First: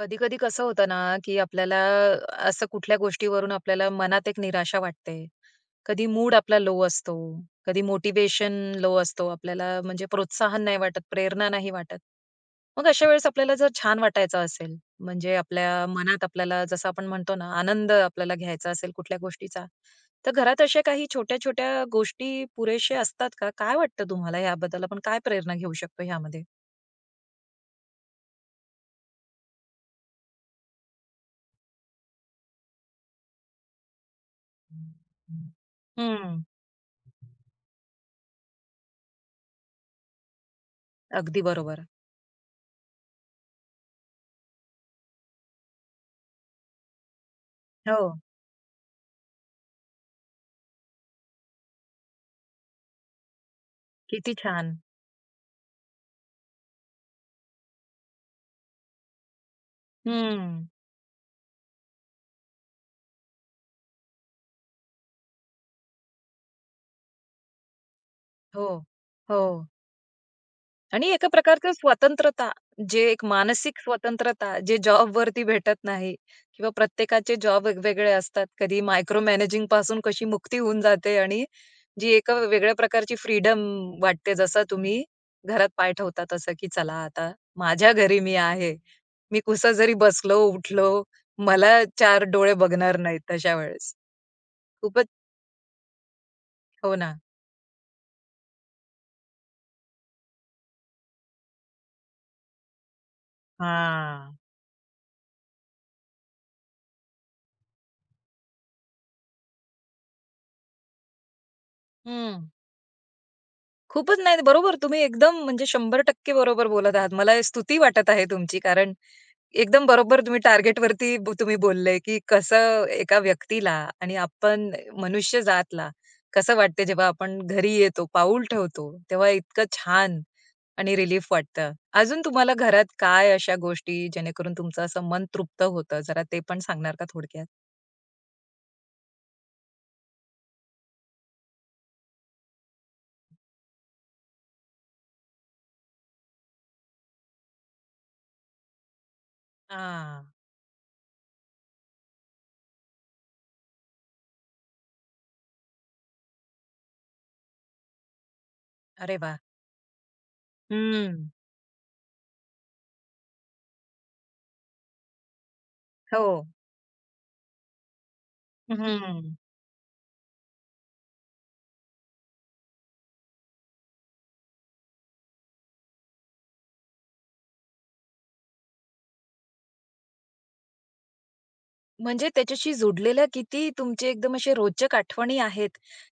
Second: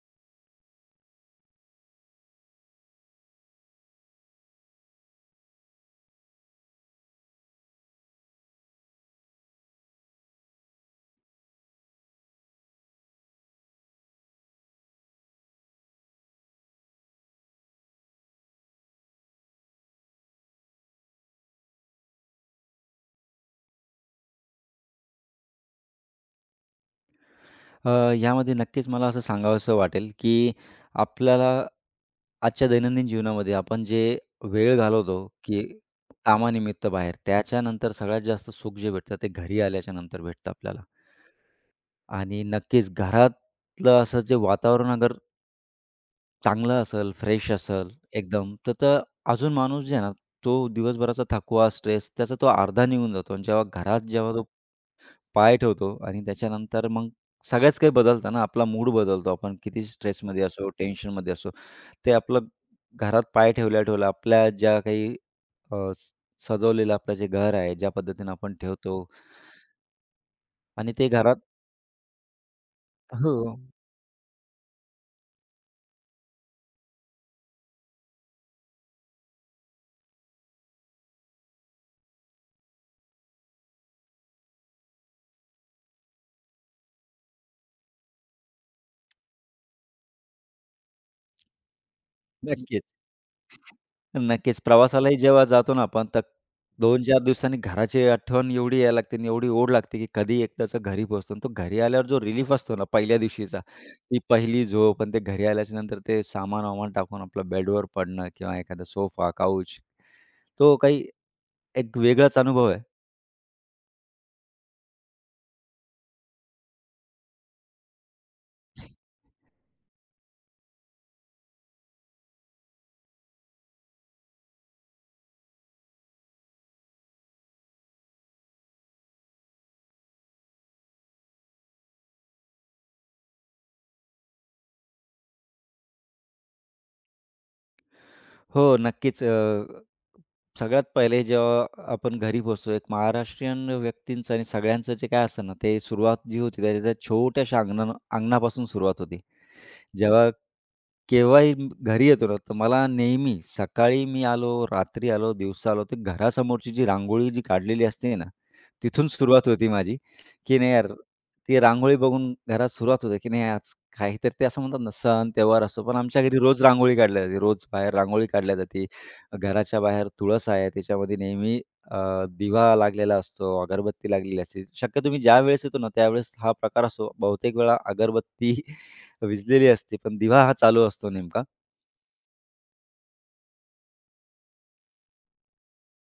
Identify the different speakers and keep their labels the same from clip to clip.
Speaker 1: कधी कधी कसं होतं ना, की आपल्याला असं कुठल्या गोष्टीवरून आपल्याला मनात एक निराशा वाटते. कधी मूड आपला लो असतो, कधी मोटिवेशन लो असतो. आपल्याला म्हणजे प्रोत्साहन नाही वाटत, प्रेरणा नाही वाटत. मग अशा वेळेस आपल्याला जर छान वाटायचं असेल, म्हणजे आपल्या मनात आपल्याला जसं आपण म्हणतो ना, आनंद आपल्याला घ्यायचा असेल कुठल्या गोष्टीचा, तर घरात अशा काही छोट्या-छोट्या गोष्टी पुरेशा असतात का? काय वाटतं तुम्हाला याबद्दल? आपण काय प्रेरणा घेऊ शकतो ह्यामध्ये?
Speaker 2: यामध्ये नक्कीच मला असं सांगावसं वाटेल, की आपल्याला आजच्या दैनंदिन जीवनामध्ये आपण जे वेळ घालवतो, की
Speaker 1: हं.
Speaker 2: कामानिमित्त बाहेर, त्याच्यानंतर सगळ्यात जास्त सुख जे भेटतं ते घरी आल्याच्या नंतर भेटतं आपल्याला.
Speaker 1: अगदी बरोबर.
Speaker 2: आणि नक्कीच घरातलं असं जे वातावरण अगर चांगलं असेल, फ्रेश असेल
Speaker 1: हो,
Speaker 2: एकदम, तर तर अजून माणूस जे आहे ना, तो दिवसभराचा थकवा, स्ट्रेस त्याचा तो अर्धा निघून जातो. आणि जेव्हा घरात जेव्हा
Speaker 1: किती
Speaker 2: तो
Speaker 1: छान.
Speaker 2: पाय ठेवतो आणि त्याच्यानंतर मग सगळ्याच काही बदलतं ना, आपला मूड बदलतो. आपण किती स्ट्रेसमध्ये
Speaker 1: हं.
Speaker 2: असो, टेन्शनमध्ये असो, ते आपलं घरात पाय ठेवल्या-ठेवल्या आपल्या ज्या काही अ, स सजवलेलं आपलं जे घर आहे, ज्या पद्धतीनं आपण
Speaker 1: हो,
Speaker 2: ठेवतो
Speaker 1: हो.
Speaker 2: आणि ते
Speaker 1: आणि एका
Speaker 2: घरात.
Speaker 1: प्रकारचं स्वतंत्रता, जे एक
Speaker 2: हो,
Speaker 1: मानसिक स्वतंत्रता, जे जॉबवरती भेटत नाही किंवा प्रत्येकाचे जॉब वेगवेगळे असतात. कधी मायक्रो मॅनेजिंग पासून कशी मुक्ती होऊन जाते आणि जी एका वेगळ्या प्रकारची फ्रीडम वाटते, जसं तुम्ही घरात पाय ठेवता तसं, की चला आता माझ्या घरी मी आहे. मी कुसं जरी बसलो, उठलो, मला 4 डोळे
Speaker 2: नक्कीच.
Speaker 1: बघणार नाहीत तशा वेळेस.
Speaker 2: नक्कीच.
Speaker 1: खूपच.
Speaker 2: प्रवासालाही जेव्हा जातो ना आपण, तर
Speaker 1: हो ना.
Speaker 2: 2-4 दिवसांनी घराची आठवण एवढी यायला लागते आणि एवढी ओढ लागते, की कधी एकदाचं घरी पोहोचतो. आणि तो घरी आल्यावर जो रिलीफ असतो ना पहिल्या दिवशीचा, ती
Speaker 1: हां.
Speaker 2: पहिली झोप आणि ते घरी आल्याच्या नंतर ते सामान-वामान टाकून आपलं बेडवर पडणं किंवा एखादा सोफा, काउच, तो काही एक वेगळाच
Speaker 1: हं.
Speaker 2: अनुभव आहे.
Speaker 1: खूपच नाही, बरोबर तुम्ही एकदम म्हणजे 100% बरोबर बोलत आहात. मला स्तुती वाटत आहे तुमची, कारण एकदम बरोबर तुम्ही टार्गेट वरती तुम्ही बोलले, की कसं एका व्यक्तीला आणि आपण मनुष्य जातला कसं वाटते जेव्हा आपण घरी येतो, पाऊल ठेवतो, तेव्हा इतकं छान आणि रिलीफ वाटतं. अजून तुम्हाला घरात काय अशा गोष्टी जेणेकरून तुमचं असं मन तृप्त होतं? जरा ते पण सांगणार का थोडक्यात?
Speaker 2: हो, नक्कीच. सगळ्यात पहिले जेव्हा आपण घरी पोहोचतो, एक महाराष्ट्रीयन व्यक्तींचं आणि सगळ्यांचं जे काय असतं ना, ते सुरुवात जी होती त्याच्या त्या छोट्याशा अंगणापासून सुरुवात होते.
Speaker 1: हां.
Speaker 2: जेव्हा केव्हाही घरी येतो ना, तर मला नेहमी सकाळी मी आलो, रात्री आलो, दिवसा आलो, तर घरासमोरची जी रांगोळी जी काढलेली असते ना, तिथून
Speaker 1: अरे वाह!
Speaker 2: सुरुवात होती माझी, की नाही यार,
Speaker 1: हं.
Speaker 2: ती रांगोळी बघून घरात सुरुवात होते, की नाही आज काहीतरी ते असं म्हणतात ना, सण त्योहार असतो, पण आमच्या
Speaker 1: हो.
Speaker 2: घरी रोज रांगोळी काढल्या जाते. रोज बाहेर रांगोळी काढल्या जाते.
Speaker 1: हं.
Speaker 2: घराच्या बाहेर तुळस आहे, त्याच्यामध्ये नेहमी अ, दिवा लागलेला असतो, अगरबत्ती लागलेली असते. शक्य तुम्ही ज्यावेळेस येतो ना, त्यावेळेस हा प्रकार असतो. बहुतेक वेळा अगरबत्ती विझलेली असते, पण दिवा हा चालू असतो नेमका.
Speaker 1: म्हणजे त्याच्याशी जोडलेल्या किती तुमचे एकदम असे रोचक आठवणी आहेत,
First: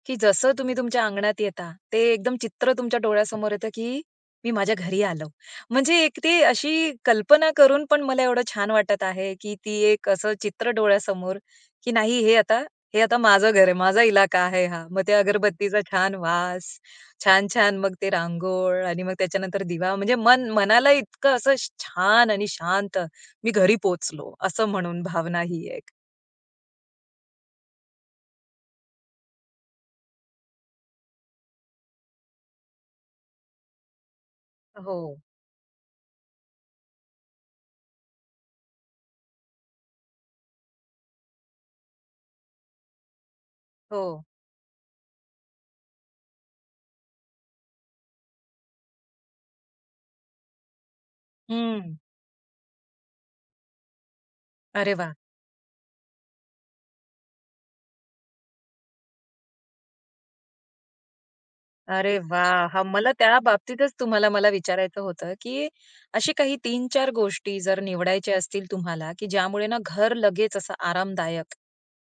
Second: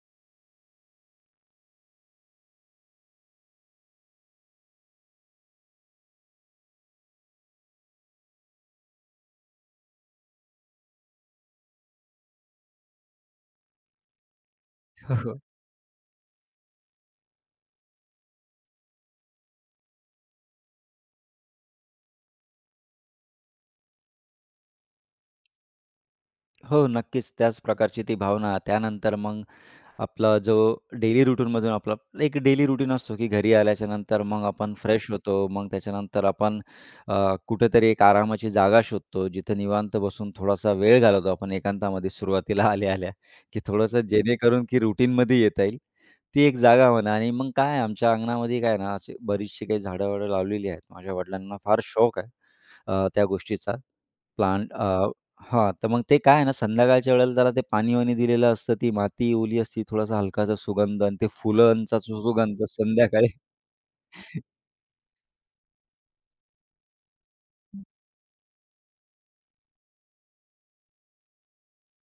Speaker 1: की जसं तुम्ही तुमच्या अंगणात येता, ते एकदम चित्र तुमच्या डोळ्यासमोर येतं, की मी माझ्या घरी आलो. म्हणजे एक ते अशी कल्पना करून पण मला एवढं छान वाटत आहे, की ती एक असं चित्र डोळ्यासमोर, की नाही हे आता माझं घर आहे, माझा इलाका आहे हा. मग ते
Speaker 2: हो, हो.
Speaker 1: अगरबत्तीचा छान वास, छान-छान मग ते रांगोळ आणि मग त्याच्यानंतर दिवा म्हणजे मन मनाला इतकं असं छान आणि शांत, मी घरी पोहोचलो असं म्हणून भावना ही एक.
Speaker 2: हो, नक्कीच त्याच प्रकारची ती भावना. त्यानंतर मग आपला जो डेली रूटीनमधून आपला एक डेली रूटीन असतो की घरी आल्याच्यानंतर मग आपण
Speaker 1: हो,
Speaker 2: फ्रेश होतो. मग त्याच्यानंतर आपण कुठेतरी एक आरामाची जागा शोधतो. जिथे निवांत बसून थोडासा वेळ घालवतो आपण एकांतामध्ये सुरुवातीला आल्या-आल्या, की थोडंसं
Speaker 1: हो.
Speaker 2: जेणेकरून की रूटीनमध्ये येता येईल. ती एक जागा म्हणा आणि मग काय आमच्या अंगणामध्ये काय ना अशी बरीचशी काही झाडं-वाडं लावलेली आहेत. माझ्या वडिलांना फार
Speaker 1: हं.
Speaker 2: शौक आहे त्या गोष्टीचा, प्लांट.
Speaker 1: अरे वा.
Speaker 2: हां, तर मग ते काय आहे ना, संध्याकाळच्या वेळेला त्याला ते पाणी-वाणी दिलेलं असतं, ती माती ओली असती, थोडासा हलकासा सुगंध आणि ते फुलांचा
Speaker 1: अरे वा,
Speaker 2: सुगंध
Speaker 1: हां, मला
Speaker 2: संध्याकाळी.
Speaker 1: त्या बाबतीतच तुम्हाला मला विचारायचं होतं, की अशी काही तीन-चार गोष्टी जर निवडायच्या असतील तुम्हाला, की ज्यामुळे ना घर लगेच असं आरामदायक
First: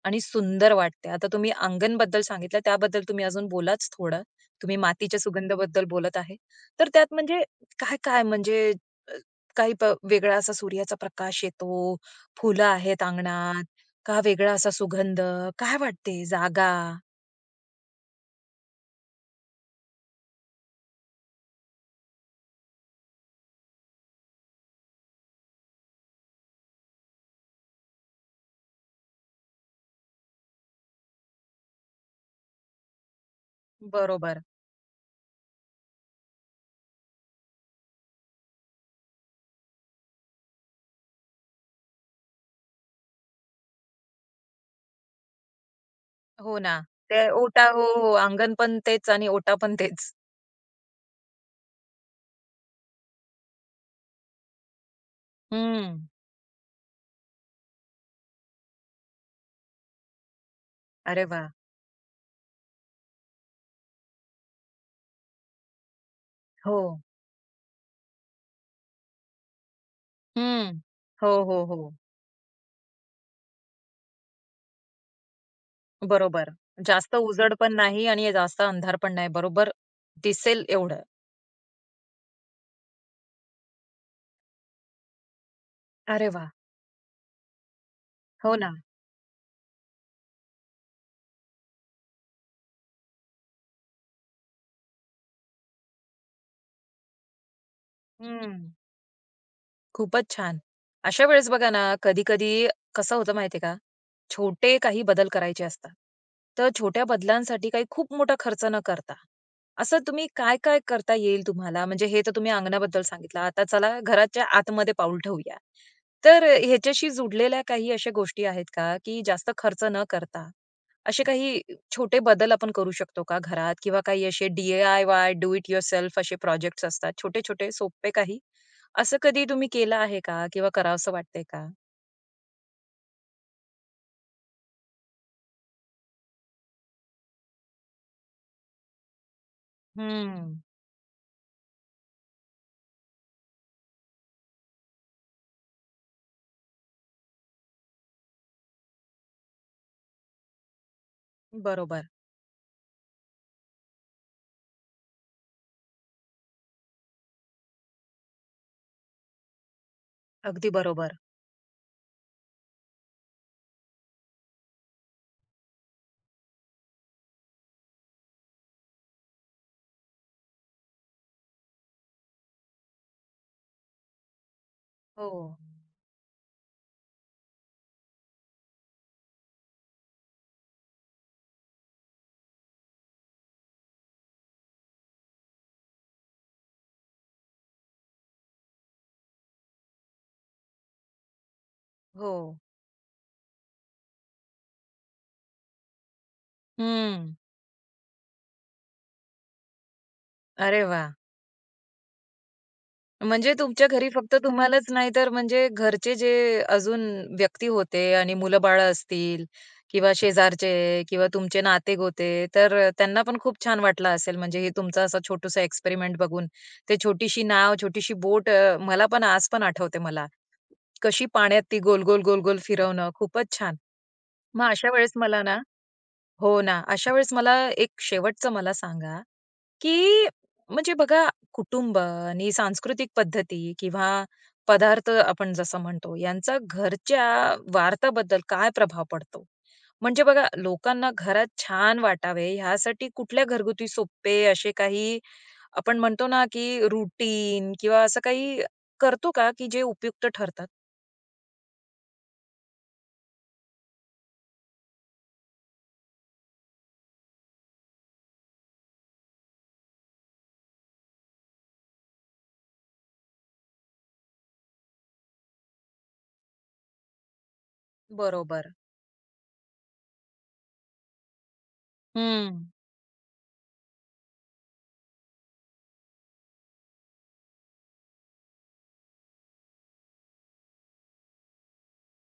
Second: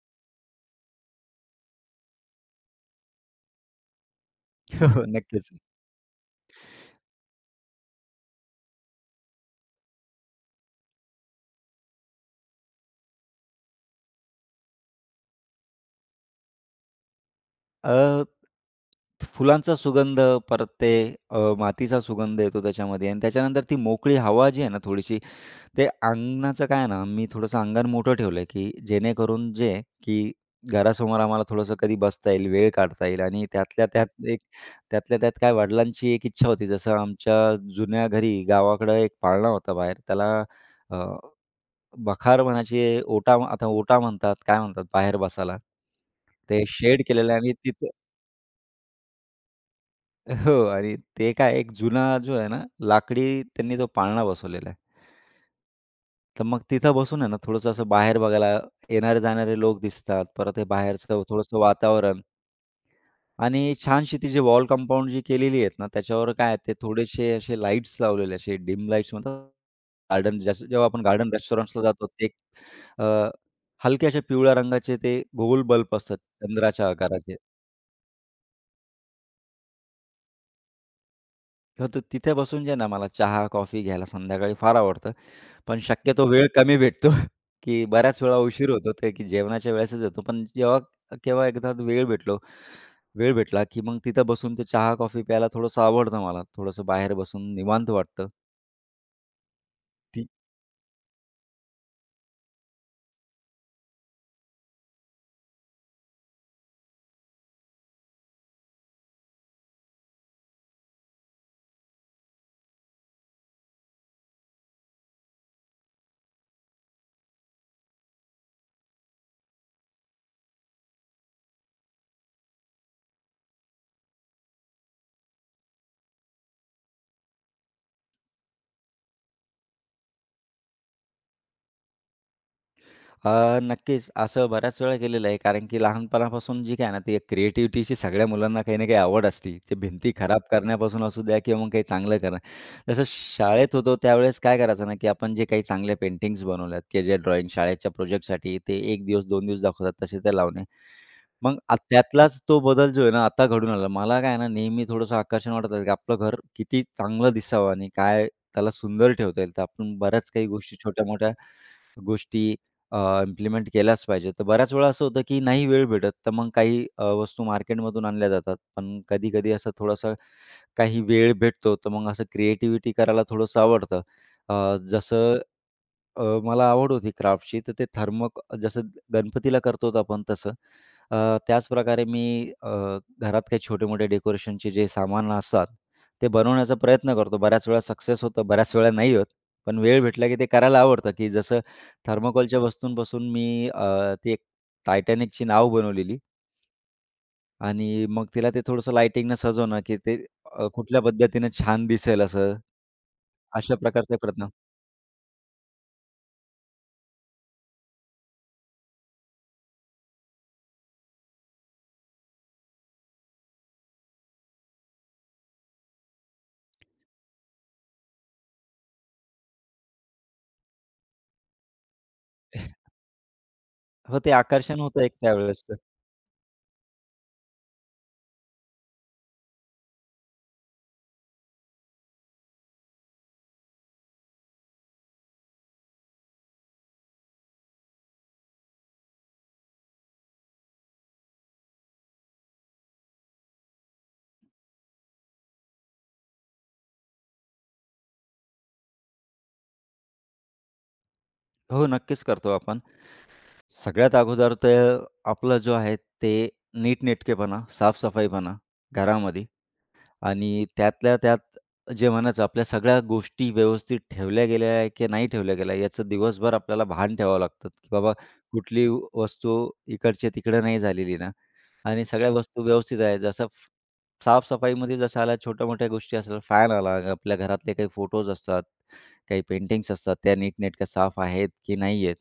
Speaker 1: आणि सुंदर वाटते. आता तुम्ही अंगणबद्दल सांगितलं, त्याबद्दल तुम्ही अजून बोलाच थोडं. तुम्ही
Speaker 2: हो,
Speaker 1: मातीच्या
Speaker 2: नक्कीच.
Speaker 1: सुगंधाबद्दल बोलत आहे. तर त्यात म्हणजे काय-काय म्हणजे अ, काही प वेगळा असा सूर्याचा प्रकाश येतो, फुलं आहेत अंगणात, का वेगळा असा सुगंध? काय वाटते जागा?
Speaker 2: अ, फुलांचा सुगंध, परत ते मातीचा सुगंध येतो त्याच्यामध्ये आणि त्याच्यानंतर ती मोकळी हवा जी आहे ना थोडीशी, ते अंगणाचं काय आहे ना, मी थोडंसं अंगण मोठं ठेवलंय, की जेणेकरून जे आहे, की घरासमोर आम्हाला थोडंसं कधी बसता येईल, वेळ काढता येईल आणि त्यातल्या त्यात एक,
Speaker 1: बरोबर.
Speaker 2: त्यातल्या त्यात काय वडिलांची एक इच्छा होती, जसं आमच्या जुन्या घरी गावाकडं एक पाळणा होता बाहेर, त्याला अ, बखार म्हणायची, ओटा आता ओटा म्हणतात, काय म्हणतात बाहेर बसायला.
Speaker 1: हो
Speaker 2: ते
Speaker 1: ना.
Speaker 2: शेड
Speaker 1: ते
Speaker 2: केलेलं आहे आणि
Speaker 1: ओटा हो,
Speaker 2: तिथं
Speaker 1: हो. अंगण पण तेच आणि ओटा पण तेच.
Speaker 2: हो, आणि ते काय एक जुना जो आहे ना, लाकडी त्यांनी तो पाळणा बसवलेला आहे.
Speaker 1: हं.
Speaker 2: तर मग तिथं बसून आहे ना, थोडंसं असं बाहेर बघायला येणारे-जाणारे लोक दिसतात. परत हे बाहेरचं
Speaker 1: अरे वाह!
Speaker 2: थोडंसं वातावरण आणि छानशी ती जी वॉल कंपाउंड जी केलेली आहेत ना, त्याच्यावर काय आहे ते
Speaker 1: हो.
Speaker 2: थोडेसे असे लाईट्स लावलेले, असे डिम लाईट्स म्हणतात. गार्डन जसं
Speaker 1: हं.
Speaker 2: जेव्हा आपण
Speaker 1: हो,
Speaker 2: गार्डन
Speaker 1: हो,
Speaker 2: रेस्टॉरंट्सला
Speaker 1: हो.
Speaker 2: जातो ते अ, हलके अशा पिवळ्या रंगाचे ते गोल बल्ब असतात
Speaker 1: बरोबर.
Speaker 2: चंद्राच्या
Speaker 1: जास्त
Speaker 2: आकाराचे.
Speaker 1: उजड पण नाही आणि जास्त अंधार पण नाही. बरोबर, दिसेल एवढं.
Speaker 2: हो, तर तिथे बसून जे ना मला चहा, कॉफी घ्यायला संध्याकाळी फार आवडतं. पण शक्यतो
Speaker 1: अरे
Speaker 2: वेळ
Speaker 1: वाह!
Speaker 2: कमी भेटतो, की बऱ्याच वेळा
Speaker 1: हो
Speaker 2: उशीर
Speaker 1: ना.
Speaker 2: होतो ते की जेवणाच्या वेळेसच येतो. पण जेव्हा केव्हा एकदा वेळ भेटला, की मग तिथं बसून ते चहा, कॉफी प्यायला थोडंसं आवडतं मला. थोडंसं बाहेर बसून निवांत वाटतं.
Speaker 1: हं. खूपच छान. अशा वेळेस बघा ना, कधी-कधी कसं होतं माहिती का, छोटे काही बदल करायचे असतात. तर छोट्या बदलांसाठी काही खूप मोठा खर्च न करता, असं तुम्ही काय-काय करता येईल तुम्हाला? म्हणजे हे तर तुम्ही अंगणाबद्दल सांगितलं. आता चला घराच्या आतमध्ये पाऊल ठेवूया. तर ह्याच्याशी जुडलेल्या काही अशा गोष्टी आहेत का, की जास्त खर्च न करता, असे काही छोटे बदल आपण करू शकतो का घरात? किंवा काही असे डी-आय-वाय, डू इट युअरसेल्फ असे प्रोजेक्ट्स असतात छोटे-छोटे, सोपे काही? असं कधी तुम्ही केलं आहे का? किंवा करावसं वाटतंय का?
Speaker 2: नक्कीच असं बऱ्याच वेळा केलेलं आहे. कारण की लहानपणापासून जी काय ना, ती क्रिएटिव्हिटीची सगळ्या मुलांना काही ना काही आवड असते. ते भिंती खराब
Speaker 1: हं.
Speaker 2: करण्यापासून असू द्या किंवा मग काही चांगलं करणं. जसं शाळेत होतो त्यावेळेस काय करायचं ना, की आपण जे काही चांगल्या पेंटिंग्स बनवल्यात, की जे ड्रॉइंग शाळेच्या प्रोजेक्टसाठी ते 1 दिवस, 2 दिवस दाखवतात तसे ते लावणे. मग
Speaker 1: बरोबर.
Speaker 2: त्यातलाच तो बदल जो आहे ना, आता घडून आला. मला काय ना, नेहमी थोडंसं आकर्षण वाटतं, की आपलं घर किती चांगलं दिसावं आणि काय त्याला सुंदर ठेवता येईल. तर आपण बऱ्याच काही
Speaker 1: अगदी
Speaker 2: गोष्टी
Speaker 1: बरोबर.
Speaker 2: छोट्या-मोठ्या गोष्टी अ, इम्प्लिमेंट केल्याच पाहिजे. तर बऱ्याच वेळा असं होतं, की नाही वेळ भेटत, तर मग काही वस्तू मार्केटमधून आणल्या जातात. पण कधी-कधी असं थोडासा काही वेळ भेटतो, तर मग असं क्रिएटिव्हिटी करायला थोडंसं आवडतं. अ,
Speaker 1: हो.
Speaker 2: जसं मला आवड होती क्राफ्टची, तर ते जसं गणपतीला करतो आपण तसं. अ, त्याच प्रकारे मी अ, घरात काही छोटे-मोठे डेकोरेशनचे जे सामान असतात, ते बनवण्याचा प्रयत्न करतो. बऱ्याच वेळा सक्सेस होतं, बऱ्याच वेळा नाही होत. पण वेळ भेटला की ते करायला आवडतं, की जसं
Speaker 1: हो.
Speaker 2: थर्मोकोलच्या वस्तूंपासून मी ती एक टायटॅनिकची नाव बनवलेली
Speaker 1: हं.
Speaker 2: आणि मग तिला ते थोडंसं लाइटिंगनं सजवणं, की ते
Speaker 1: अरे
Speaker 2: कुठल्या
Speaker 1: वा.
Speaker 2: पद्धतीनं छान दिसेल असं,
Speaker 1: म्हणजे
Speaker 2: अशा
Speaker 1: तुमच्या घरी
Speaker 2: प्रकारचा एक
Speaker 1: फक्त
Speaker 2: प्रयत्न.
Speaker 1: तुम्हालाच नाही तर म्हणजे घरचे जे अजून व्यक्ती होते आणि मुलं-बाळं असतील किंवा शेजारचे किंवा तुमचे नाते-गोते तर त्यांना पण खूप छान वाटलं असेल म्हणजे हे तुमचा असा छोटूसा एक्सपेरिमेंट बघून. ते छोटीशी नाव, छोटीशी बोट, मला पण आज पण आठवते मला. कशी पाण्यात ती गोल-गोल, गोल-गोल फिरवणं. खूपच छान.
Speaker 2: हो, ते
Speaker 1: मग
Speaker 2: आकर्षण
Speaker 1: अशा
Speaker 2: होतं एक
Speaker 1: वेळेस मला ना,
Speaker 2: त्यावेळेस.
Speaker 1: हो ना, अशा वेळेस मला एक शेवटचं मला सांगा, की म्हणजे बघा, कुटुंब आणि सांस्कृतिक पद्धती किंवा पदार्थ आपण जसं म्हणतो, यांचा घरच्या वार्ताबद्दल काय प्रभाव पडतो? म्हणजे बघा, लोकांना घरात छान वाटावे ह्यासाठी कुठल्या घरगुती सोपे असे काही आपण म्हणतो ना, की रूटीन किंवा असं काही करतो का, की जे उपयुक्त ठरतात?
Speaker 2: हो, नक्कीच करतो आपण. सगळ्यात अगोदर तर आपलं जो आहे ते नीटनेटकेपणा, साफ-सफाईपणा घरामध्ये आणि त्यातल्या त्यात जे म्हणायचं आपल्या सगळ्या गोष्टी व्यवस्थित ठेवल्या गेल्या आहे की नाही ठेवल्या गेल्या याचं दिवसभर आपल्याला भान ठेवावं लागतं, की बाबा
Speaker 1: बरोबर.
Speaker 2: कुठली वस्तू इकडच्या-तिकडे नाही झालेली ना आणि सगळ्या वस्तू
Speaker 1: हं.
Speaker 2: व्यवस्थित आहे. जसं साफ-सफाईमध्ये जसं आल्या छोट्या-मोठ्या गोष्टी असतात, फॅन आला, आपल्या घरातले काही फोटोज असतात, काही पेंटिंग्स असतात, त्या नीटनेटक्या साफ आहेत की नाही आहेत.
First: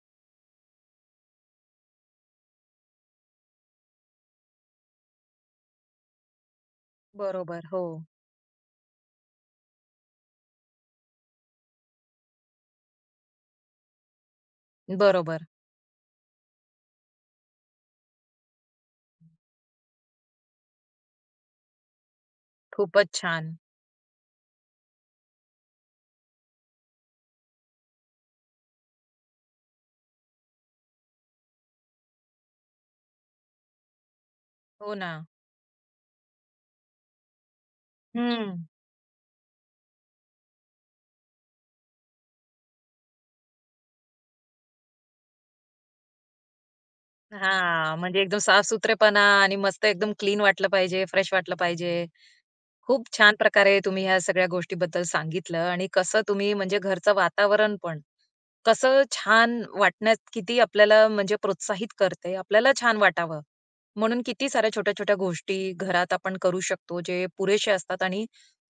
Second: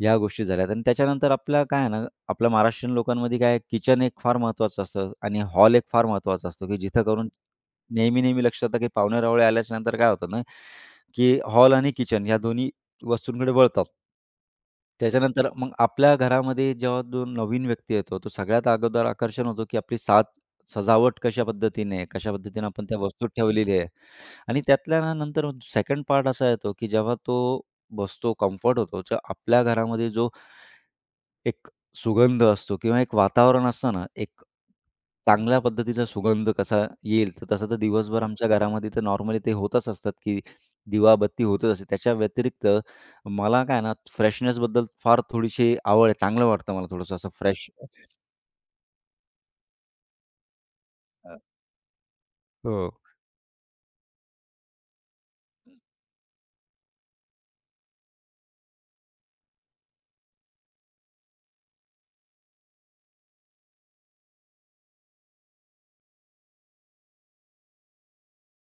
Speaker 2: या गोष्टी झाल्यात आणि त्याच्यानंतर आपला काय आहे ना, आपल्या महाराष्ट्रीयन लोकांमध्ये काय किचन एक फार महत्त्वाचं असतं आणि हॉल एक फार महत्त्वाचा असतो, की जिथं करून
Speaker 1: बरोबर. हो.
Speaker 2: नेहमी, नेहमी लक्षात येतं, की पाहुणे-रावळे आल्याच्या नंतर काय होतं ना, की हॉल आणि किचन या दोन्ही वस्तूंकडे वळतात.
Speaker 1: बरोबर.
Speaker 2: त्याच्यानंतर मग आपल्या घरामध्ये जेव्हा जो नवीन व्यक्ती येतो, तो सगळ्यात अगोदर आकर्षण होतो, की आपली सजावट कशा पद्धतीने आहे, कशा पद्धतीने आपण त्या
Speaker 1: खूपच
Speaker 2: वस्तू
Speaker 1: छान.
Speaker 2: ठेवलेली आहे आणि त्यातल्या ना नंतर सेकंड पार्ट असा येतो, की जेव्हा तो बसतो, कम्फर्ट होतो. जो आपल्या घरामध्ये जो एक सुगंध असतो किंवा एक वातावरण असतं ना, एक
Speaker 1: हो ना.
Speaker 2: चांगल्या पद्धतीचा सुगंध कसा येईल, तर तसं तर दिवसभर हं. आमच्या
Speaker 1: हं.
Speaker 2: घरामध्ये तर नॉर्मली ते होतच असतात, की दिवाबत्ती होतच असते. त्याच्या व्यतिरिक्त मला काय ना फ्रेशनेसबद्दल फार थोडीशी आवड आहे. चांगलं वाटतं मला थोडंसं असं फ्रेश.
Speaker 1: हां, म्हणजे एकदम साफसूत्रेपणा आणि मस्त एकदम क्लीन वाटलं पाहिजे, फ्रेश
Speaker 2: अ,
Speaker 1: वाटलं पाहिजे.
Speaker 2: हो.
Speaker 1: खूप छान प्रकारे तुम्ही ह्या सगळ्या गोष्टीबद्दल सांगितलं आणि कसं तुम्ही म्हणजे घरचं वातावरण पण कसं छान वाटण्यात किती आपल्याला म्हणजे प्रोत्साहित करते, आपल्याला छान वाटावं म्हणून किती साऱ्या छोट्या छोट्या गोष्टी घरात आपण करू शकतो जे पुरेशे असतात आणि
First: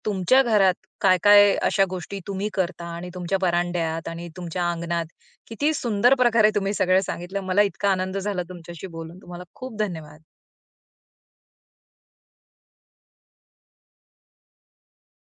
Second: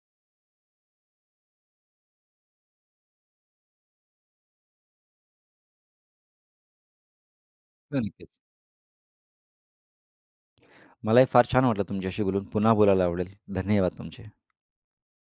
Speaker 1: तुमच्या घरात काय काय अशा गोष्टी तुम्ही करता आणि तुमच्या बरांड्यात आणि तुमच्या अंगणात किती सुंदर प्रकारे तुम्ही सगळं सांगितलं, मला इतका आनंद
Speaker 2: नक्कीच.
Speaker 1: झाला तुमच्याशी बोलून. तुम्हाला खूप धन्यवाद.
Speaker 2: मलाही फार छान वाटलं तुमच्याशी बोलून. पुन्हा बोलायला आवडेल. धन्यवाद तुमचे.